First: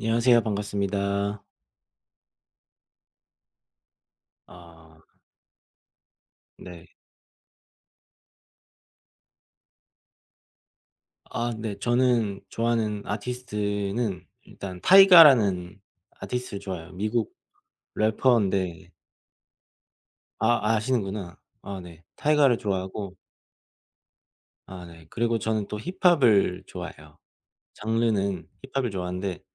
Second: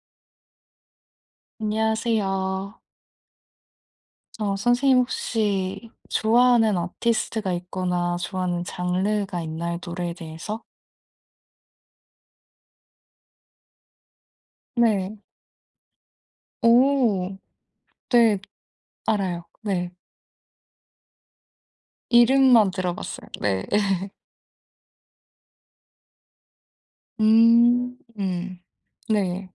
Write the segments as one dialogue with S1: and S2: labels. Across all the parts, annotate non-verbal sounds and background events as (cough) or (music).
S1: 안녕하세요. 반갑습니다.
S2: 안녕하세요. 선생님
S1: 아,
S2: 혹시 좋아하는
S1: 네.
S2: 아티스트가 있거나 좋아하는 장르가 있나요? 노래에 대해서?
S1: 아, 네. 저는 좋아하는 아티스트는 일단
S2: 네.
S1: 타이가라는 아티스트를 좋아해요. 미국
S2: 오. 네.
S1: 래퍼인데
S2: 알아요. 네.
S1: 아, 아시는구나. 아, 네. 타이가를
S2: 이름만
S1: 좋아하고.
S2: 들어봤어요. 네. (laughs)
S1: 아, 네. 그리고 저는 또 힙합을 좋아해요. 장르는
S2: 음.
S1: 힙합을 좋아하는데
S2: 네.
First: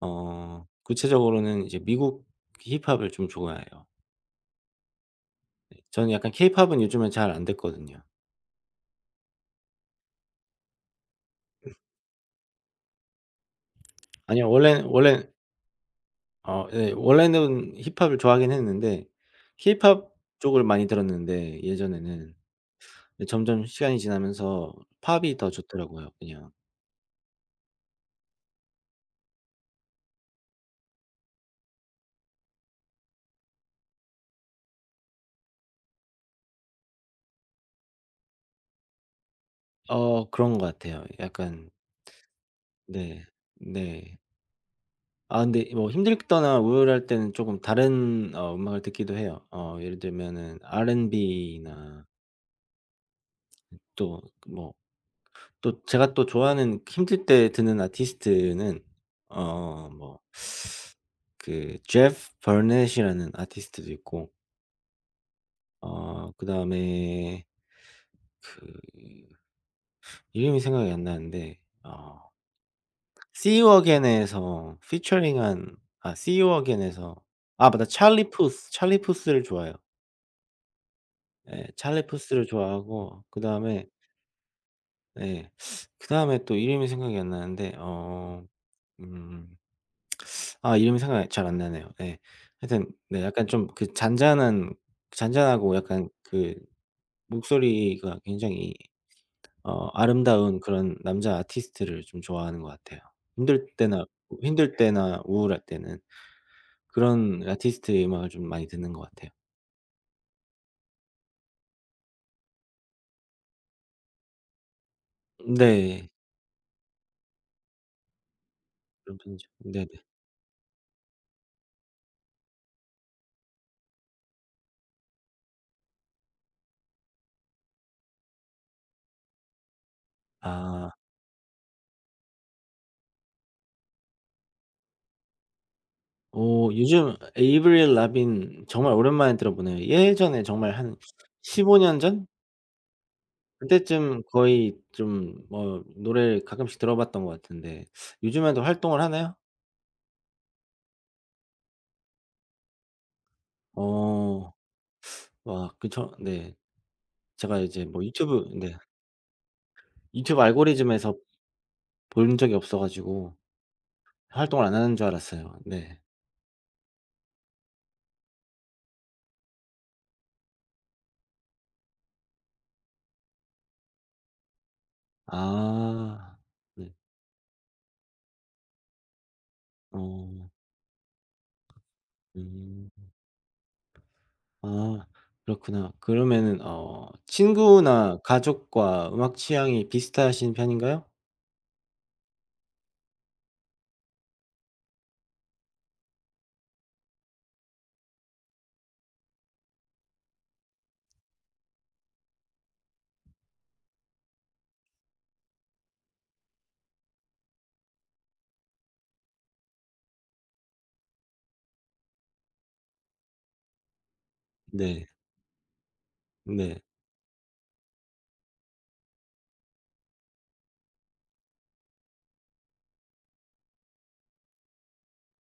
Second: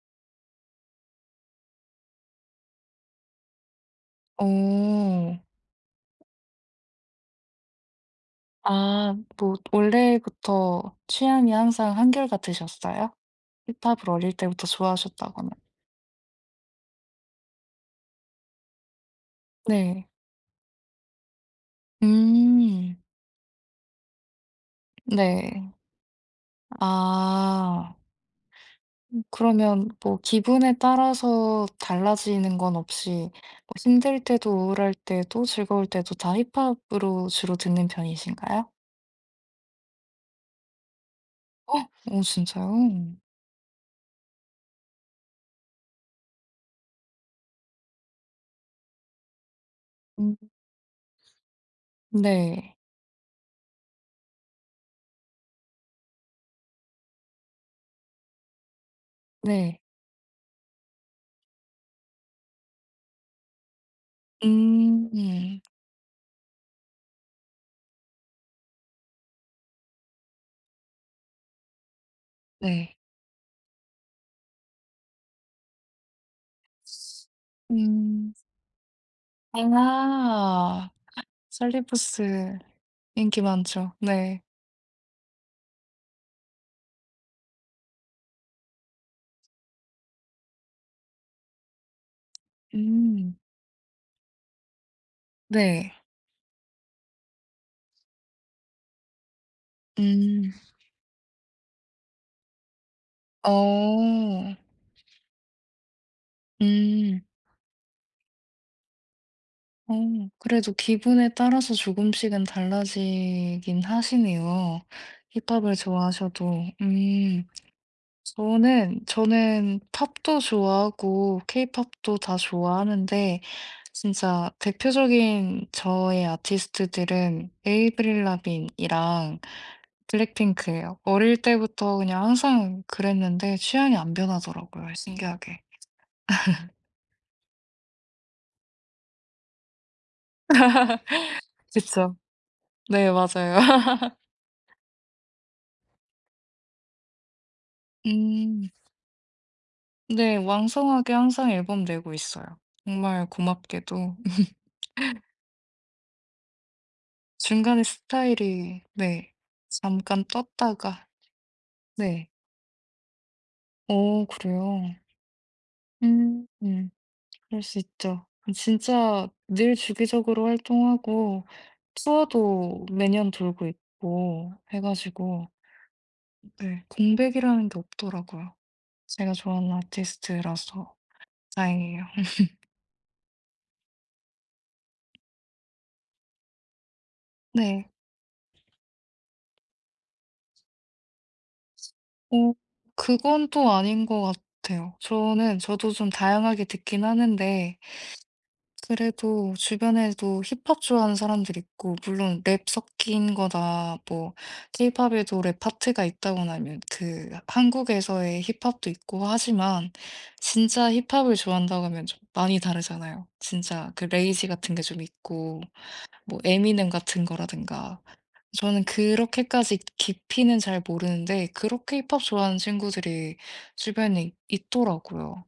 S1: 구체적으로는 이제 미국 힙합을 좀 좋아해요.
S2: 오.
S1: 저는 약간 케이팝은 요즘에 잘 안 듣거든요.
S2: 아 뭐 원래부터 취향이 항상 한결같으셨어요? 힙합을 어릴
S1: 아니요. 원
S2: 때부터
S1: 래 원래
S2: 좋아하셨다거나.
S1: 예. 원래는 힙합을 좋아하긴 했는데
S2: 네.
S1: 힙합 쪽을 많이 들었는데 예전에는.
S2: 음.
S1: 근데 점점 시간이 지나면서 팝이 더
S2: 네.
S1: 좋더라고요 그냥.
S2: 아. 그러면 뭐 기분에 따라서 달라지는 건 없이 뭐 힘들 때도 우울할 때도 즐거울 때도 다 힙합으로 주로 듣는 편이신가요?
S1: 그런 것 같아요. 약간.
S2: 어. 어 진짜요?
S1: 네. 네. 아, 근데 뭐 힘들 때나 우울할 때는 쪼금 다른 음악을 듣기도 해요. 예를
S2: 음.
S1: 들면은 R&B나
S2: 네.
S1: 또 뭐, 또 제가 또 좋아하는 힘들 때 듣는 아티스트는
S2: 네.
S1: 어뭐 그 제프 버넷이라는 아티스트도 있고
S2: 음. 네.
S1: 그다음에 그 이름이 생각이 안 나는데 See You Again에서 피처링한, 아 See You Again에서, 아 맞다, 찰리
S2: 음.
S1: 푸스, 찰리 푸스를 좋아해요.
S2: 아.
S1: 예.
S2: 셀리포
S1: 찰리 푸스를
S2: 스
S1: 좋아하고
S2: 인기
S1: 그다음에
S2: 많죠. 네.
S1: 예, 그다음에 또 이름이 생각이 안 나는데 음 아, 이름이 생각이 잘 안 나네요. 예. 하여튼 네,
S2: 음.
S1: 약간 좀 그 잔잔한 잔잔하고
S2: 네.
S1: 약간 그 목소리가 굉장히
S2: 음.
S1: 아름다운 그런 남자 아티스트를 좀 좋아하는 것 같아요. 힘들 때나
S2: 어.
S1: 힘들 때나 우울할 때는
S2: 음.
S1: 그런 아티스트의 음악을 좀 많이 듣는 것 같아요.
S2: 어 그래도 기분에 따라서 조금씩은 달라지긴 하시네요. 힙합을
S1: 네.
S2: 좋아하셔도. 음. 저는
S1: 그런 편이죠.
S2: 저는
S1: 네네.
S2: 팝도 좋아하고 케이팝도 다 좋아하는데 진짜 대표적인 저의 아티스트들은 에이브릴 라빈이랑
S1: 아.
S2: 블랙핑크예요. 어릴 때부터 그냥 항상 그랬는데 취향이 안 변하더라고요, 신기하게.
S1: 오, 요즘 에이브릴 라빈 정말 오랜만에 들어보네요. 예전에 정말 한 15년
S2: 그쵸.
S1: 전?
S2: 네, 맞아요. (laughs)
S1: 그때쯤 거의 좀 뭐 노래를 가끔씩 들어봤던 것 같은데 요즘에도
S2: 음.
S1: 활동을 하나요?
S2: 네. 왕성하게 항상 앨범 내고 있어요. 정말 고맙게도. (laughs)
S1: 어. 와, 그쵸 네. 제가
S2: 중간에
S1: 이제 뭐 유튜브 네,
S2: 스타일이 네. 잠깐
S1: 유튜브
S2: 떴다가
S1: 알고리즘에서
S2: 네.
S1: 본 적이 없어 가지고
S2: 오,
S1: 활동을 안
S2: 그래요?
S1: 하는 줄 알았어요. 네.
S2: 음. 음. 그럴 수 있죠. 진짜 늘 주기적으로 활동하고 투어도 매년 돌고 있고 해 가지고
S1: 아.
S2: 네.
S1: 네.
S2: 공백이라는 게 없더라고요. 제가 좋아하는
S1: 어.
S2: 아티스트라서 다행이에요. (laughs)
S1: 음. 아, 그렇구나. 그러면은
S2: 네.
S1: 친구나 가족과 음악 취향이 비슷하신 편인가요?
S2: 어 그건 또 아닌 것 같아요. 저는 저도 좀 다양하게 듣긴 하는데 그래도 주변에도 힙합 좋아하는 사람들이 있고 물론 랩 섞인 거나 뭐 케이팝에도 랩 파트가 있다거나 하면 그 한국에서의 힙합도 있고 하지만 진짜 힙합을 좋아한다고 하면 좀 많이 다르잖아요. 진짜 그 레이지 같은 게 좀
S1: 네.
S2: 있고 뭐
S1: 네.
S2: 에미넴 같은 거라든가. 저는 그렇게까지 깊이는 잘 모르는데 그렇게 힙합 좋아하는 친구들이 주변에 있더라고요.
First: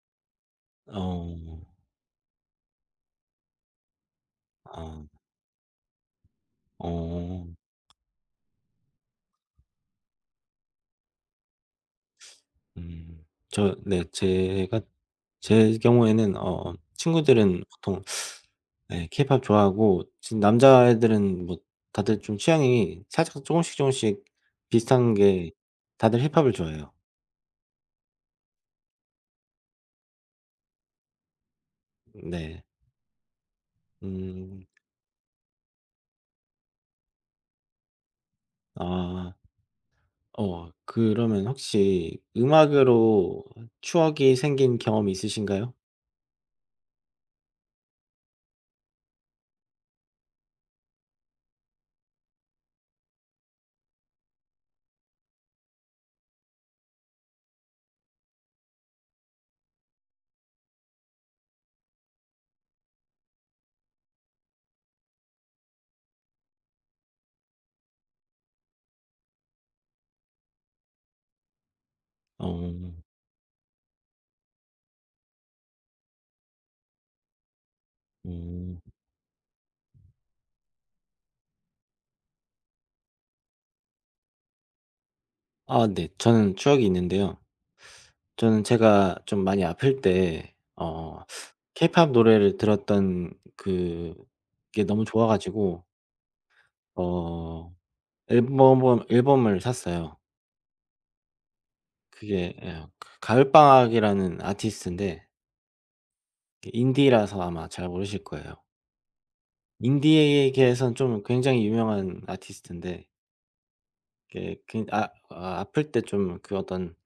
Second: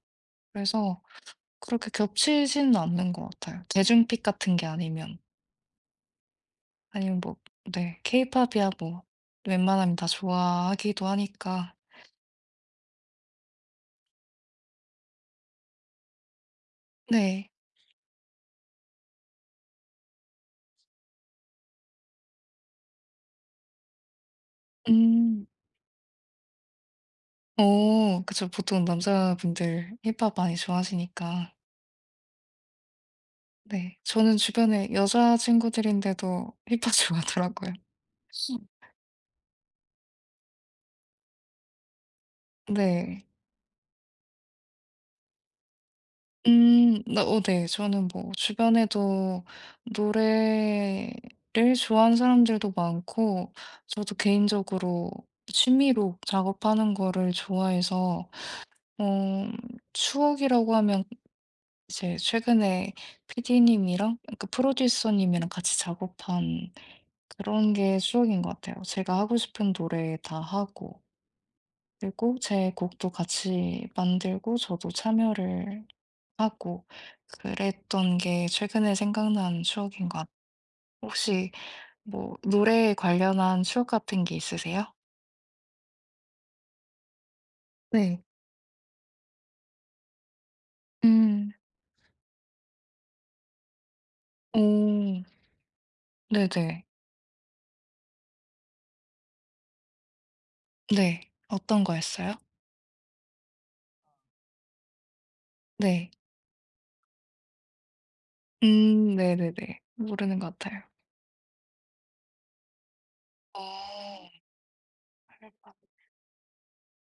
S2: 그래서
S1: 어.
S2: 그렇게 겹치지는 않는 것 같아요. 대중픽 같은 게
S1: 아.
S2: 아니면. 아니면 뭐
S1: 어.
S2: 네. 케이팝이야 뭐 웬만하면 다 좋아하기도 하니까.
S1: 음. 저 네, 제가 제 경우에는
S2: 네.
S1: 친구들은 보통 네, 케이팝 좋아하고 지금 남자애들은 뭐 다들 좀 취향이 살짝 조금씩 비슷한
S2: 음.
S1: 게 다들 힙합을 좋아해요.
S2: 어 그쵸. 보통 남자분들 힙합 많이 좋아하시니까.
S1: 네.
S2: 네. 저는
S1: 음.
S2: 주변에 여자 친구들인데도 힙합 (laughs) 좋아하더라고요.
S1: 아. 그러면 혹시
S2: 네.
S1: 음악으로 추억이 생긴 경험이 있으신가요?
S2: 음. 나 어 네. 저는 뭐 주변에도 노래를 좋아하는 사람들도 많고 저도 개인적으로 취미로 작업하는 거를 좋아해서 어 추억이라고 하면 이제 최근에 PD님이랑 그 프로듀서 님이랑 같이 작업한 그런 게 추억인 것 같아요. 제가 하고 싶은 노래 다 하고 그리고 제
S1: 어.
S2: 곡도 같이 만들고 저도 참여를 하고 그랬던 게
S1: 음.
S2: 최근에 생각난 추억인 것 같아요. 혹시 뭐 노래에 관련한 추억 같은 게 있으세요?
S1: 아, 네. 저는 추억이 있는데요.
S2: 네.
S1: 저는 제가 좀 많이 아플 때 어
S2: 음.
S1: 케이팝 노래를 들었던 그게 너무
S2: 오.
S1: 좋아 가지고
S2: 네네.
S1: 어 앨범을 샀어요.
S2: 네. 어떤 거였어요?
S1: 그게 예, 가을방학이라는 아티스트인데
S2: 네.
S1: 그 인디라서 아마 잘 모르실 거예요.
S2: 음. 네네네. 모르는 것 같아요.
S1: 인디계에선 좀 굉장히 유명한 아티스트인데
S2: 어.
S1: 이게 굉 아 아 아플 때 좀 그 어떤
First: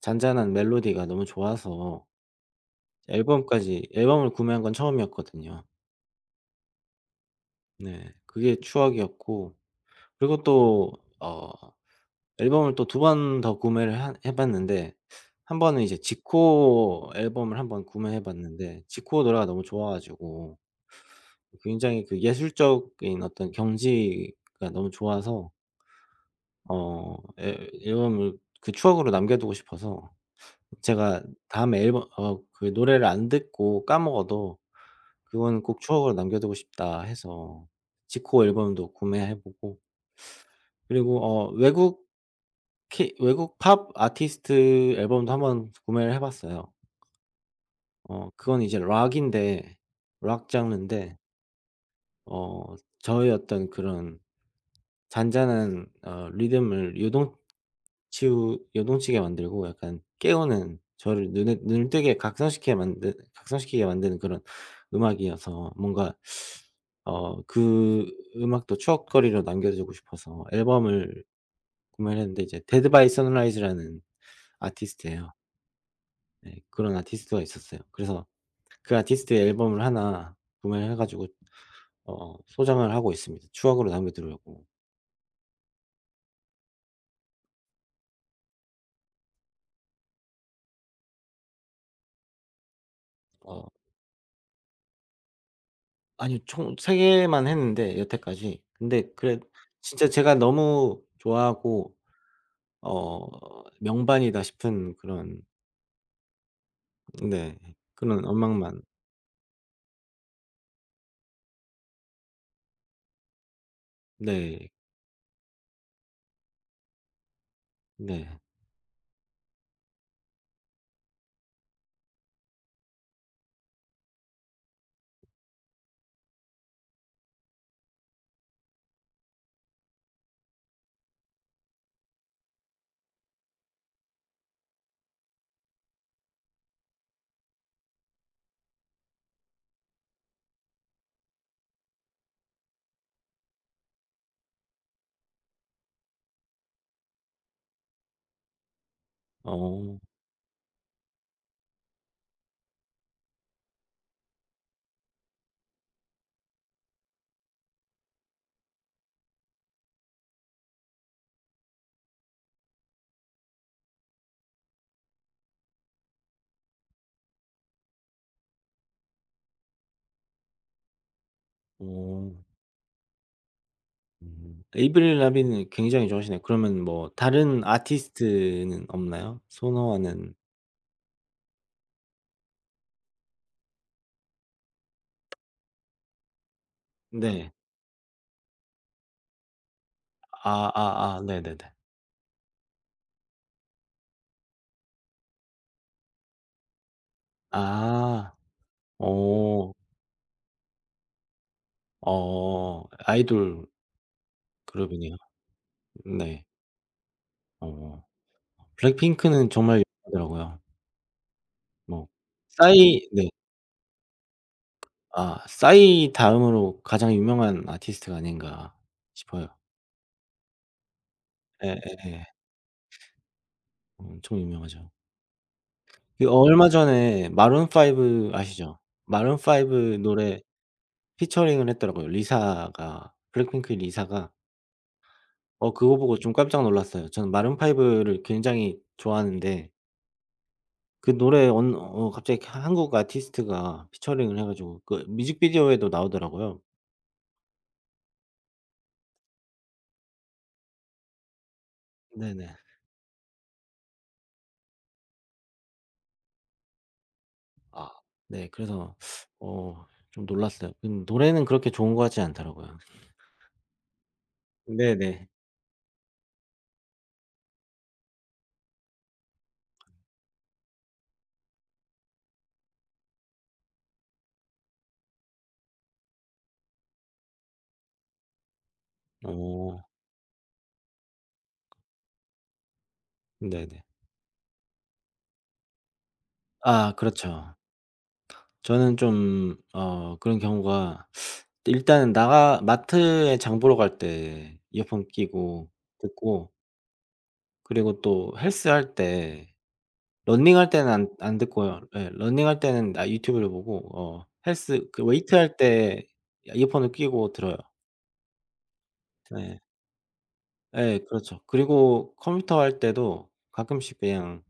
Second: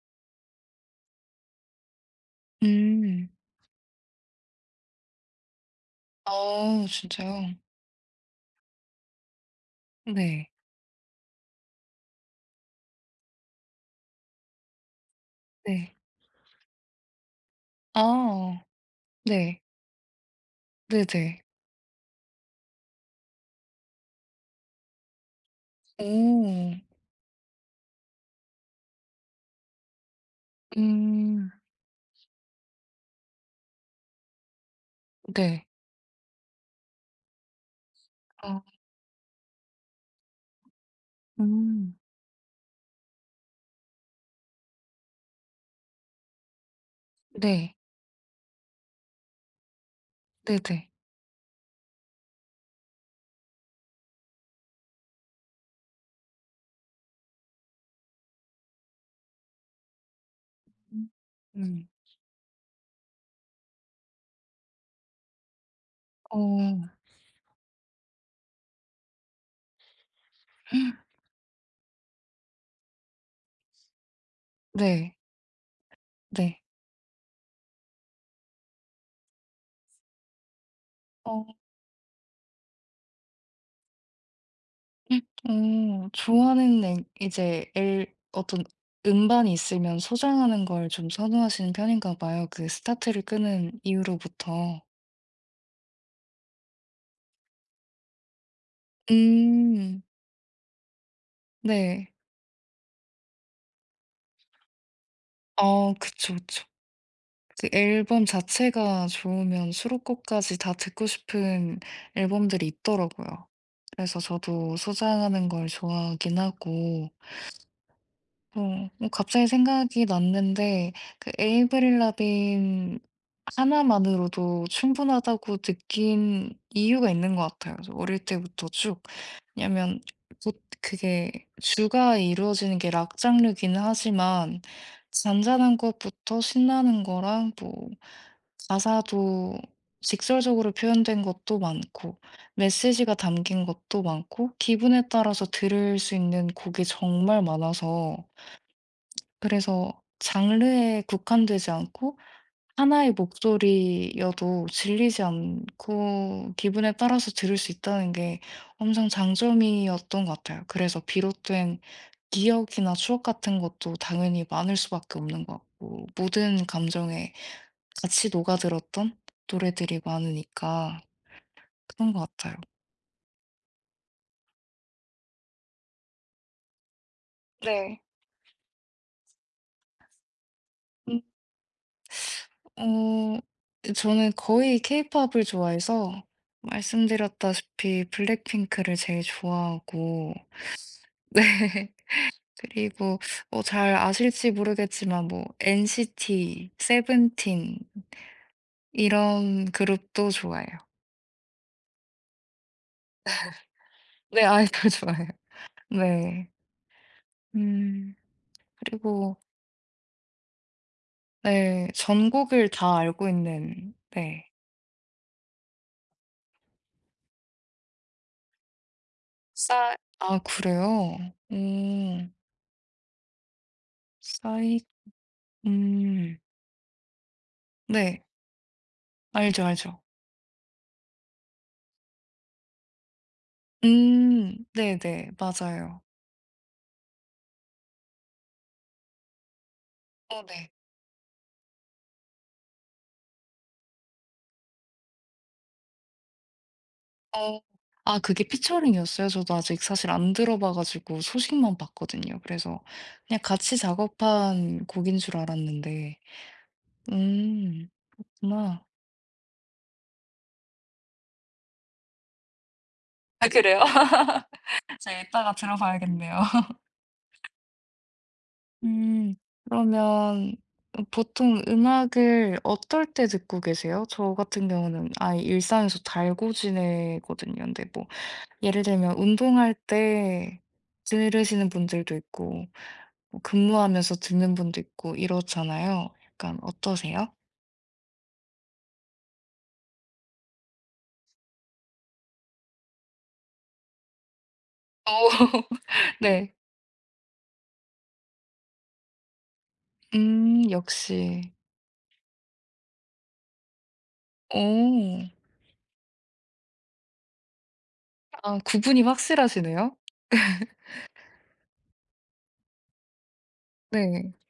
S1: 잔잔한 멜로디가 너무 좋아서
S2: 음.
S1: 앨범까지 앨범을 구매한 건 처음이었거든요.
S2: 어 진짜요?
S1: 네. 그게 추억이었고 그리고
S2: 네.
S1: 또어 앨범을 또 두 번 더 구매를 한 해 봤는데, 한 번은
S2: 네.
S1: 이제 지코 앨범을 한번 구매해
S2: 아.
S1: 봤는데 지코 노래가
S2: 네.
S1: 너무 좋아 가지고
S2: 네네.
S1: 굉장히 그 예술적인 어떤 경지가 너무 좋아서
S2: 오.
S1: 어 앨 앨범을 그 추억으로 남겨 두고 싶어서 제가,
S2: 음.
S1: 다음에 앨범 그 노래를 안 듣고 까먹어도 '그거는
S2: 네.
S1: 꼭 추억으로 남겨 두고 싶다.' 해서 지코
S2: 아.
S1: 앨범도 구매해 보고 그리고
S2: 음.
S1: 외국 팝 아티스트 앨범도 한번 구매를 해 봤어요.
S2: 네.
S1: 그건 이제 락인데 락
S2: 네네.
S1: 장르인데 어 저의 어떤 그런 잔잔한 리듬을 요동치우 요동치게 만들고, 약간 깨우는,
S2: 음.
S1: 저를 눈에
S2: 음.
S1: 눈을 뜨게 각성시키게 만드는 그런 음악이어서 뭔가
S2: 어.
S1: 어 그 음악도 추억거리로 남겨 두고 싶어서 앨범을 구매를 했는데, 이제 데드 바이 선라이즈라는
S2: 네.
S1: 아티스트예요. 네,
S2: 네.
S1: 그런 아티스트가 있었어요. 그래서 그 아티스트의 앨범을 하나 구매를 해 가지고
S2: 어.
S1: 소장을 하고 있습니다. 추억으로 남겨 두려고.
S2: 어 좋아하는 앵 이제 앨 어떤 음반이 있으면 소장하는 걸 좀 선호하시는 편인가 봐요, 그 스타트를 끄는
S1: 어
S2: 이후로부터.
S1: 아니총3 개만 했는데 여태까지. 근데 그래,
S2: 음.
S1: 진짜 제가 너무 좋아하고
S2: 네.
S1: 명반이다 싶은 그런,
S2: 어 그쵸, 그쵸.
S1: 네,
S2: 그 앨범
S1: 그런 음악만.
S2: 자체가 좋으면 수록곡까지 다 듣고 싶은 앨범들이 있더라고요. 그래서
S1: 네.
S2: 저도 소장하는 걸 좋아하긴 하고
S1: 네.
S2: 어, 갑자기 생각이 났는데, 그 에이브릴 라빈 하나만으로도 충분하다고 느낀 이유가 있는 것 같아요. 그래서 어릴 때부터 쭉. 왜냐면, 보- 그게 주가 이루어지는 게 락 장르기는 하지만, 잔잔한 것부터 신나는 거랑, 뭐, 가사도 직설적으로 표현된 것도 많고, 메시지가 담긴 것도 많고, 기분에 따라서 들을 수 있는 곡이 정말 많아서,
S1: 어.
S2: 그래서 장르에 국한되지 않고 하나의 목소리여도 질리지 않고 기분에 따라서 들을 수 있다는 게 엄청 장점이었던 것 같아요. 그래서 비롯된 기억이나 추억 같은 것도 당연히 많을 수밖에 없는 것 같고 모든 감정에 같이 녹아들었던 노래들이 많으니까 그런 것
S1: 어.
S2: 같아요.
S1: 음. 에이브릴 라빈을 굉장히 좋아하시네요. 그러면 뭐 다른
S2: 네.
S1: 아티스트는 없나요, 선호하는?
S2: 어 저는 거의 케이팝을 좋아해서
S1: 네.
S2: 말씀드렸다시피 블랙핑크를 제일 좋아하고
S1: 아, 아아,
S2: (laughs)
S1: 네네네.
S2: 네. 그리고 뭐 잘 아실지 모르겠지만 뭐 NCT, 세븐틴
S1: 아.
S2: 이런
S1: 오.
S2: 그룹도 좋아해요.
S1: 어. 아이돌
S2: 네 아이돌 (laughs)
S1: 그룹이네요.
S2: 좋아해요.
S1: 네.
S2: 네.
S1: 어.
S2: 음. 그리고
S1: 블랙핑크는 정말 유명하더라고요.
S2: 네
S1: 뭐
S2: 전곡을
S1: 싸이
S2: 다 알고
S1: 네,
S2: 있는 네.
S1: 아 싸이 다음으로 가장 유명한 아티스트가 아닌가 싶어요.
S2: 싸. 아 그래요?
S1: 예예예.
S2: 오.
S1: 엄청
S2: 싸이.
S1: 유명하죠. 그
S2: 음.
S1: 얼마 전에 마룬
S2: 네.
S1: 5 아시죠? 마룬
S2: 알죠,
S1: 5
S2: 알죠.
S1: 노래 피처링을 했더라고요. 리사가, 블랙핑크의 리사가.
S2: 음. 네네.
S1: 그거
S2: 맞아요.
S1: 보고 좀 깜짝 놀랐어요. 저는 마룬브를 굉장히 좋아하는데
S2: 어 네.
S1: 그 노래에 언 어 갑자기 한국 아티스트가 피처링을 해 가지고 그 뮤직비디오에도 나오더라고요.
S2: 어. 아 그게 피처링이었어요? 저도 아직 사실 안 들어봐 가지고 소식만 봤거든요.
S1: 네네.
S2: 그래서 그냥 같이 작업한 곡인 줄 알았는데. 음.
S1: 아. 네,
S2: 그렇구나.
S1: 그래서 좀 놀랐어요. 음, 노래는 그렇게 좋은 것 같지 않더라고요.
S2: 아 그래요? (laughs) 제가
S1: 네네.
S2: 이따가 들어봐야겠네요. (laughs) 음. 그러면 어 보통 음악을 어떨 때 듣고 계세요? 저 같은 경우는 아예 일상에서 달고 지내거든요. 근데 뭐 예를 들면 운동할
S1: 어,
S2: 때 들으시는 분들도 있고 뭐
S1: 네네.
S2: 근무하면서 듣는 분도 있고 이렇잖아요. 약간
S1: 아,
S2: 어떠세요?
S1: 그렇죠. 저는 좀 그런 경우가, 일단은 나가 마트에 장 보러 갈 때 이어폰
S2: 어
S1: 끼고
S2: (laughs)
S1: 듣고,
S2: 네.
S1: 그리고 또 헬스할 때 러닝할 때는 안
S2: 역시.
S1: 듣고요. 예. 러닝할 때는 아, 유튜브를 보고 어 헬스 그
S2: 오.
S1: 웨이트할 때 이어폰을 끼고 들어요.
S2: 아 구분이
S1: 네.
S2: 확실하시네요.
S1: 예, 그렇죠. 그리고 컴퓨터 할 때도 가끔씩
S2: 네.
S1: 그냥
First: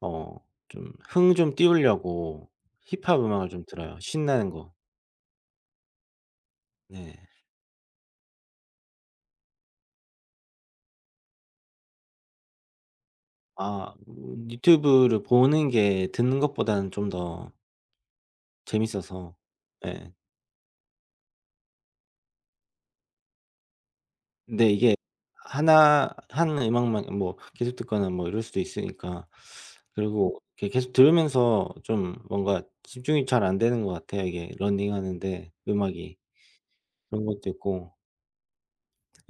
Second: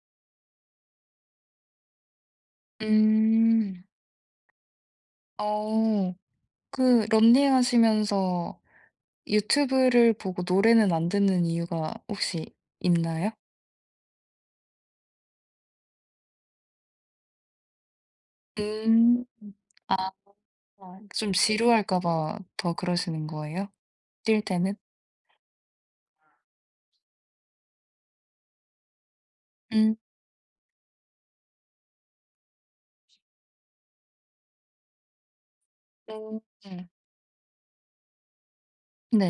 S1: 어 좀 흥 좀 띄우려고 힙합 음악을 좀
S2: 음.
S1: 들어요, 신나는 거.
S2: 어. 그
S1: 네.
S2: 런닝 하시면서 유튜브를 보고 노래는 안 듣는 이유가 혹시 있나요?
S1: 아, 유튜브를 보는 게 듣는 것보다는 좀 더
S2: 음.
S1: 재밌어서.
S2: 아
S1: 예.
S2: 좀 지루할까 봐 더 그러시는 거예요? 뛸
S1: 근데
S2: 때는?
S1: 이게 하나 한 음악만 뭐 계속 듣거나 뭐 이럴 수도 있으니까,
S2: 음.
S1: 그리고 이렇게 계속 들으면서 좀 뭔가 집중이 잘 안 되는 것 같아요 이게, 러닝하는데 음악이.
S2: 네.
S1: 그런 것도 있고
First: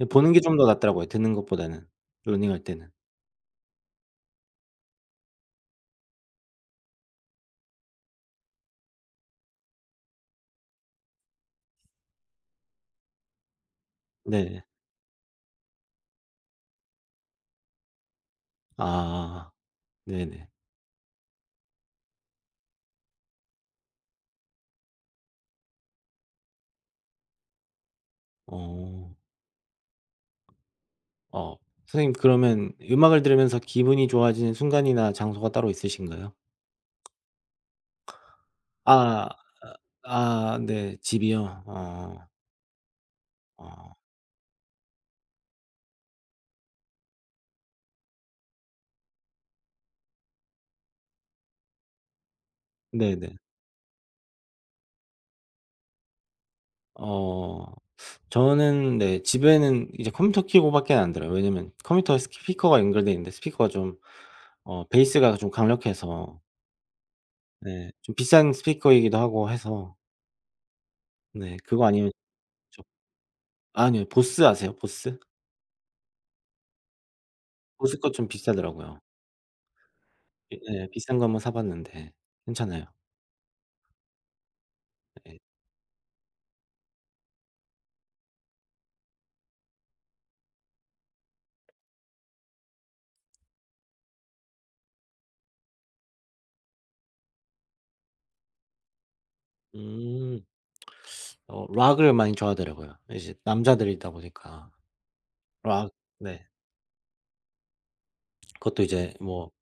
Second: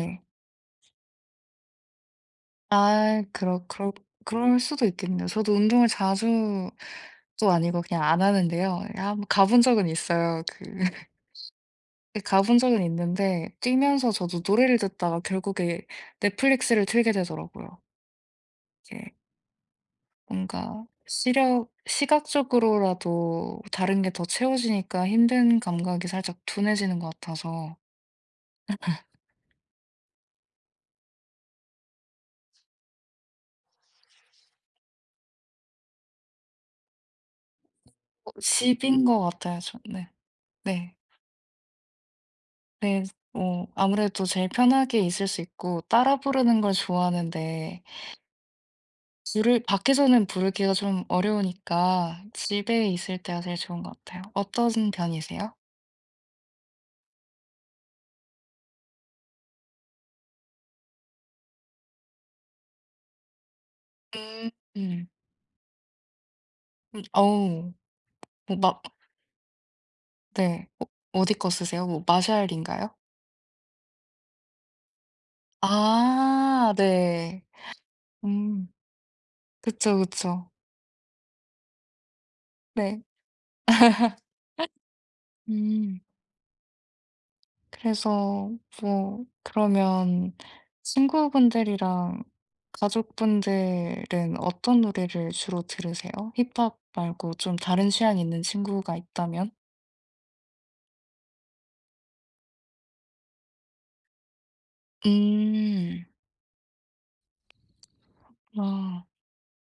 S1: 예, 보는 게 좀 더 낫더라고요 듣는 것보다는, 러닝할 때는.
S2: 아 그러 그럴 수도 있겠네요. 저도 운동을 자주 도 아니고 그냥 안 하는데요. 아 뭐 가본 적은 있어요. 그 (laughs) 가본 적은 있는데 뛰면서 저도
S1: 네.
S2: 노래를 듣다가 결국에 넷플릭스를 틀게 되더라고요. 이게
S1: 아 네네.
S2: 뭔가 시력 시각적으로라도 다른 게 더 채워지니까 힘든 감각이 살짝 둔해지는 것 같아서
S1: 어. 어, 선생님 그러면 음악을 들으면서 기분이 좋아지는 순간이나 장소가 따로 있으신가요?
S2: 어 집인 것
S1: 아.
S2: 같아요 저 네.
S1: 아,
S2: 네.
S1: 네. 집이요? 어.
S2: 네. 어
S1: 어.
S2: 아무래도 제일 편하게 있을 수 있고 따라 부르는 걸 좋아하는데 부를 밖에서는 부르기가 좀 어려우니까 집에 있을
S1: 네네.
S2: 때가 제일 좋은 것 같아요. 어떤 편이세요?
S1: 어 저는 네, 집에는 이제 컴퓨터 키고 밖에는 안 들어요. 왜냐면 컴퓨터에 스피커가 연결돼 있는데 스피커가 좀
S2: 음. 음.
S1: 베이스가 좀 강력해서,
S2: 어우.
S1: 네, 좀 비싼
S2: 뭐 막
S1: 스피커이기도 하고 해서.
S2: 네. 어 어디 거
S1: 네,
S2: 쓰세요?
S1: 그거
S2: 뭐
S1: 아니면, 저,
S2: 마샬인가요?
S1: 아니요. 보스 아세요? 보스?
S2: 아 네.
S1: 보스 거 좀
S2: 음.
S1: 비싸더라고요.
S2: 그쵸, 그쵸.
S1: 비- 네, 비싼 거 한번 사 봤는데 괜찮아요.
S2: 네.
S1: 네.
S2: 음. 그래서 뭐 그러면 친구분들이랑 가족분들은 어떤 노래를 주로 들으세요? 힙합 말고 좀 다른 취향이 있는 친구가 있다면?
S1: 음. 락을 많이 좋아하더라고요, 이제 남자들이다 보니까. 락.
S2: 음.
S1: 네. 그것도
S2: 아
S1: 이제 뭐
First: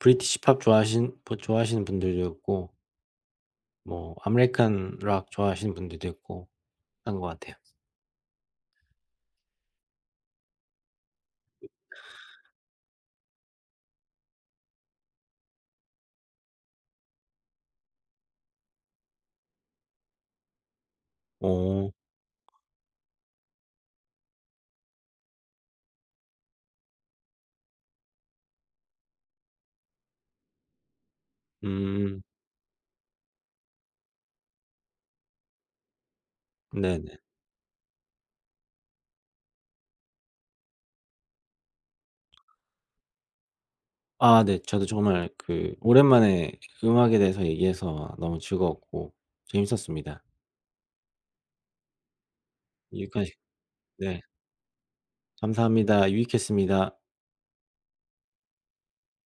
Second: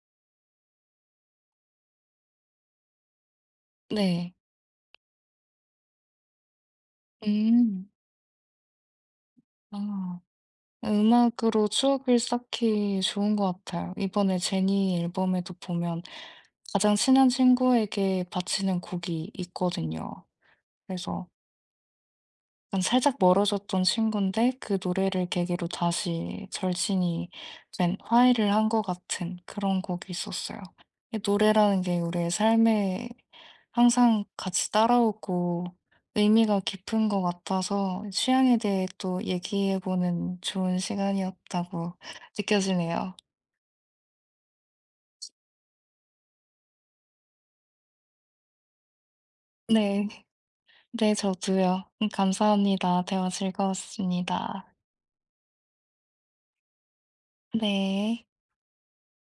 S1: 브리티시 팝 좋아하신 뭐 좋아하시는 분들도 있고 뭐
S2: 네.
S1: 아메리칸 락 좋아하시는 분들도 있고 한 것 같아요.
S2: 음. 아. 음악으로 추억을 쌓기 좋은 것 같아요. 이번에 제니 앨범에도 보면 가장 친한 친구에게 바치는 곡이 있거든요. 그래서
S1: 어.
S2: 약간 살짝 멀어졌던 친구인데 그 노래를 계기로 다시 절친이 된 화해를 한 것 같은 그런 곡이 있었어요. 이 노래라는 게
S1: 음.
S2: 우리의 삶에 항상 같이 따라오고 의미가 깊은
S1: 네네.
S2: 것 같아서 취향에 대해 또 얘기해보는 좋은 시간이었다고 느껴지네요.
S1: 아, 네. 저도 정말 그 오랜만에 그 음악에 대해서 얘기해서 너무 즐거웠고
S2: 네.
S1: 재밌었습니다.
S2: 네, 저도요. 감사합니다.
S1: 유익한
S2: 대화
S1: 시 네.
S2: 즐거웠습니다.
S1: 감사합니다. 유익했습니다.
S2: 네.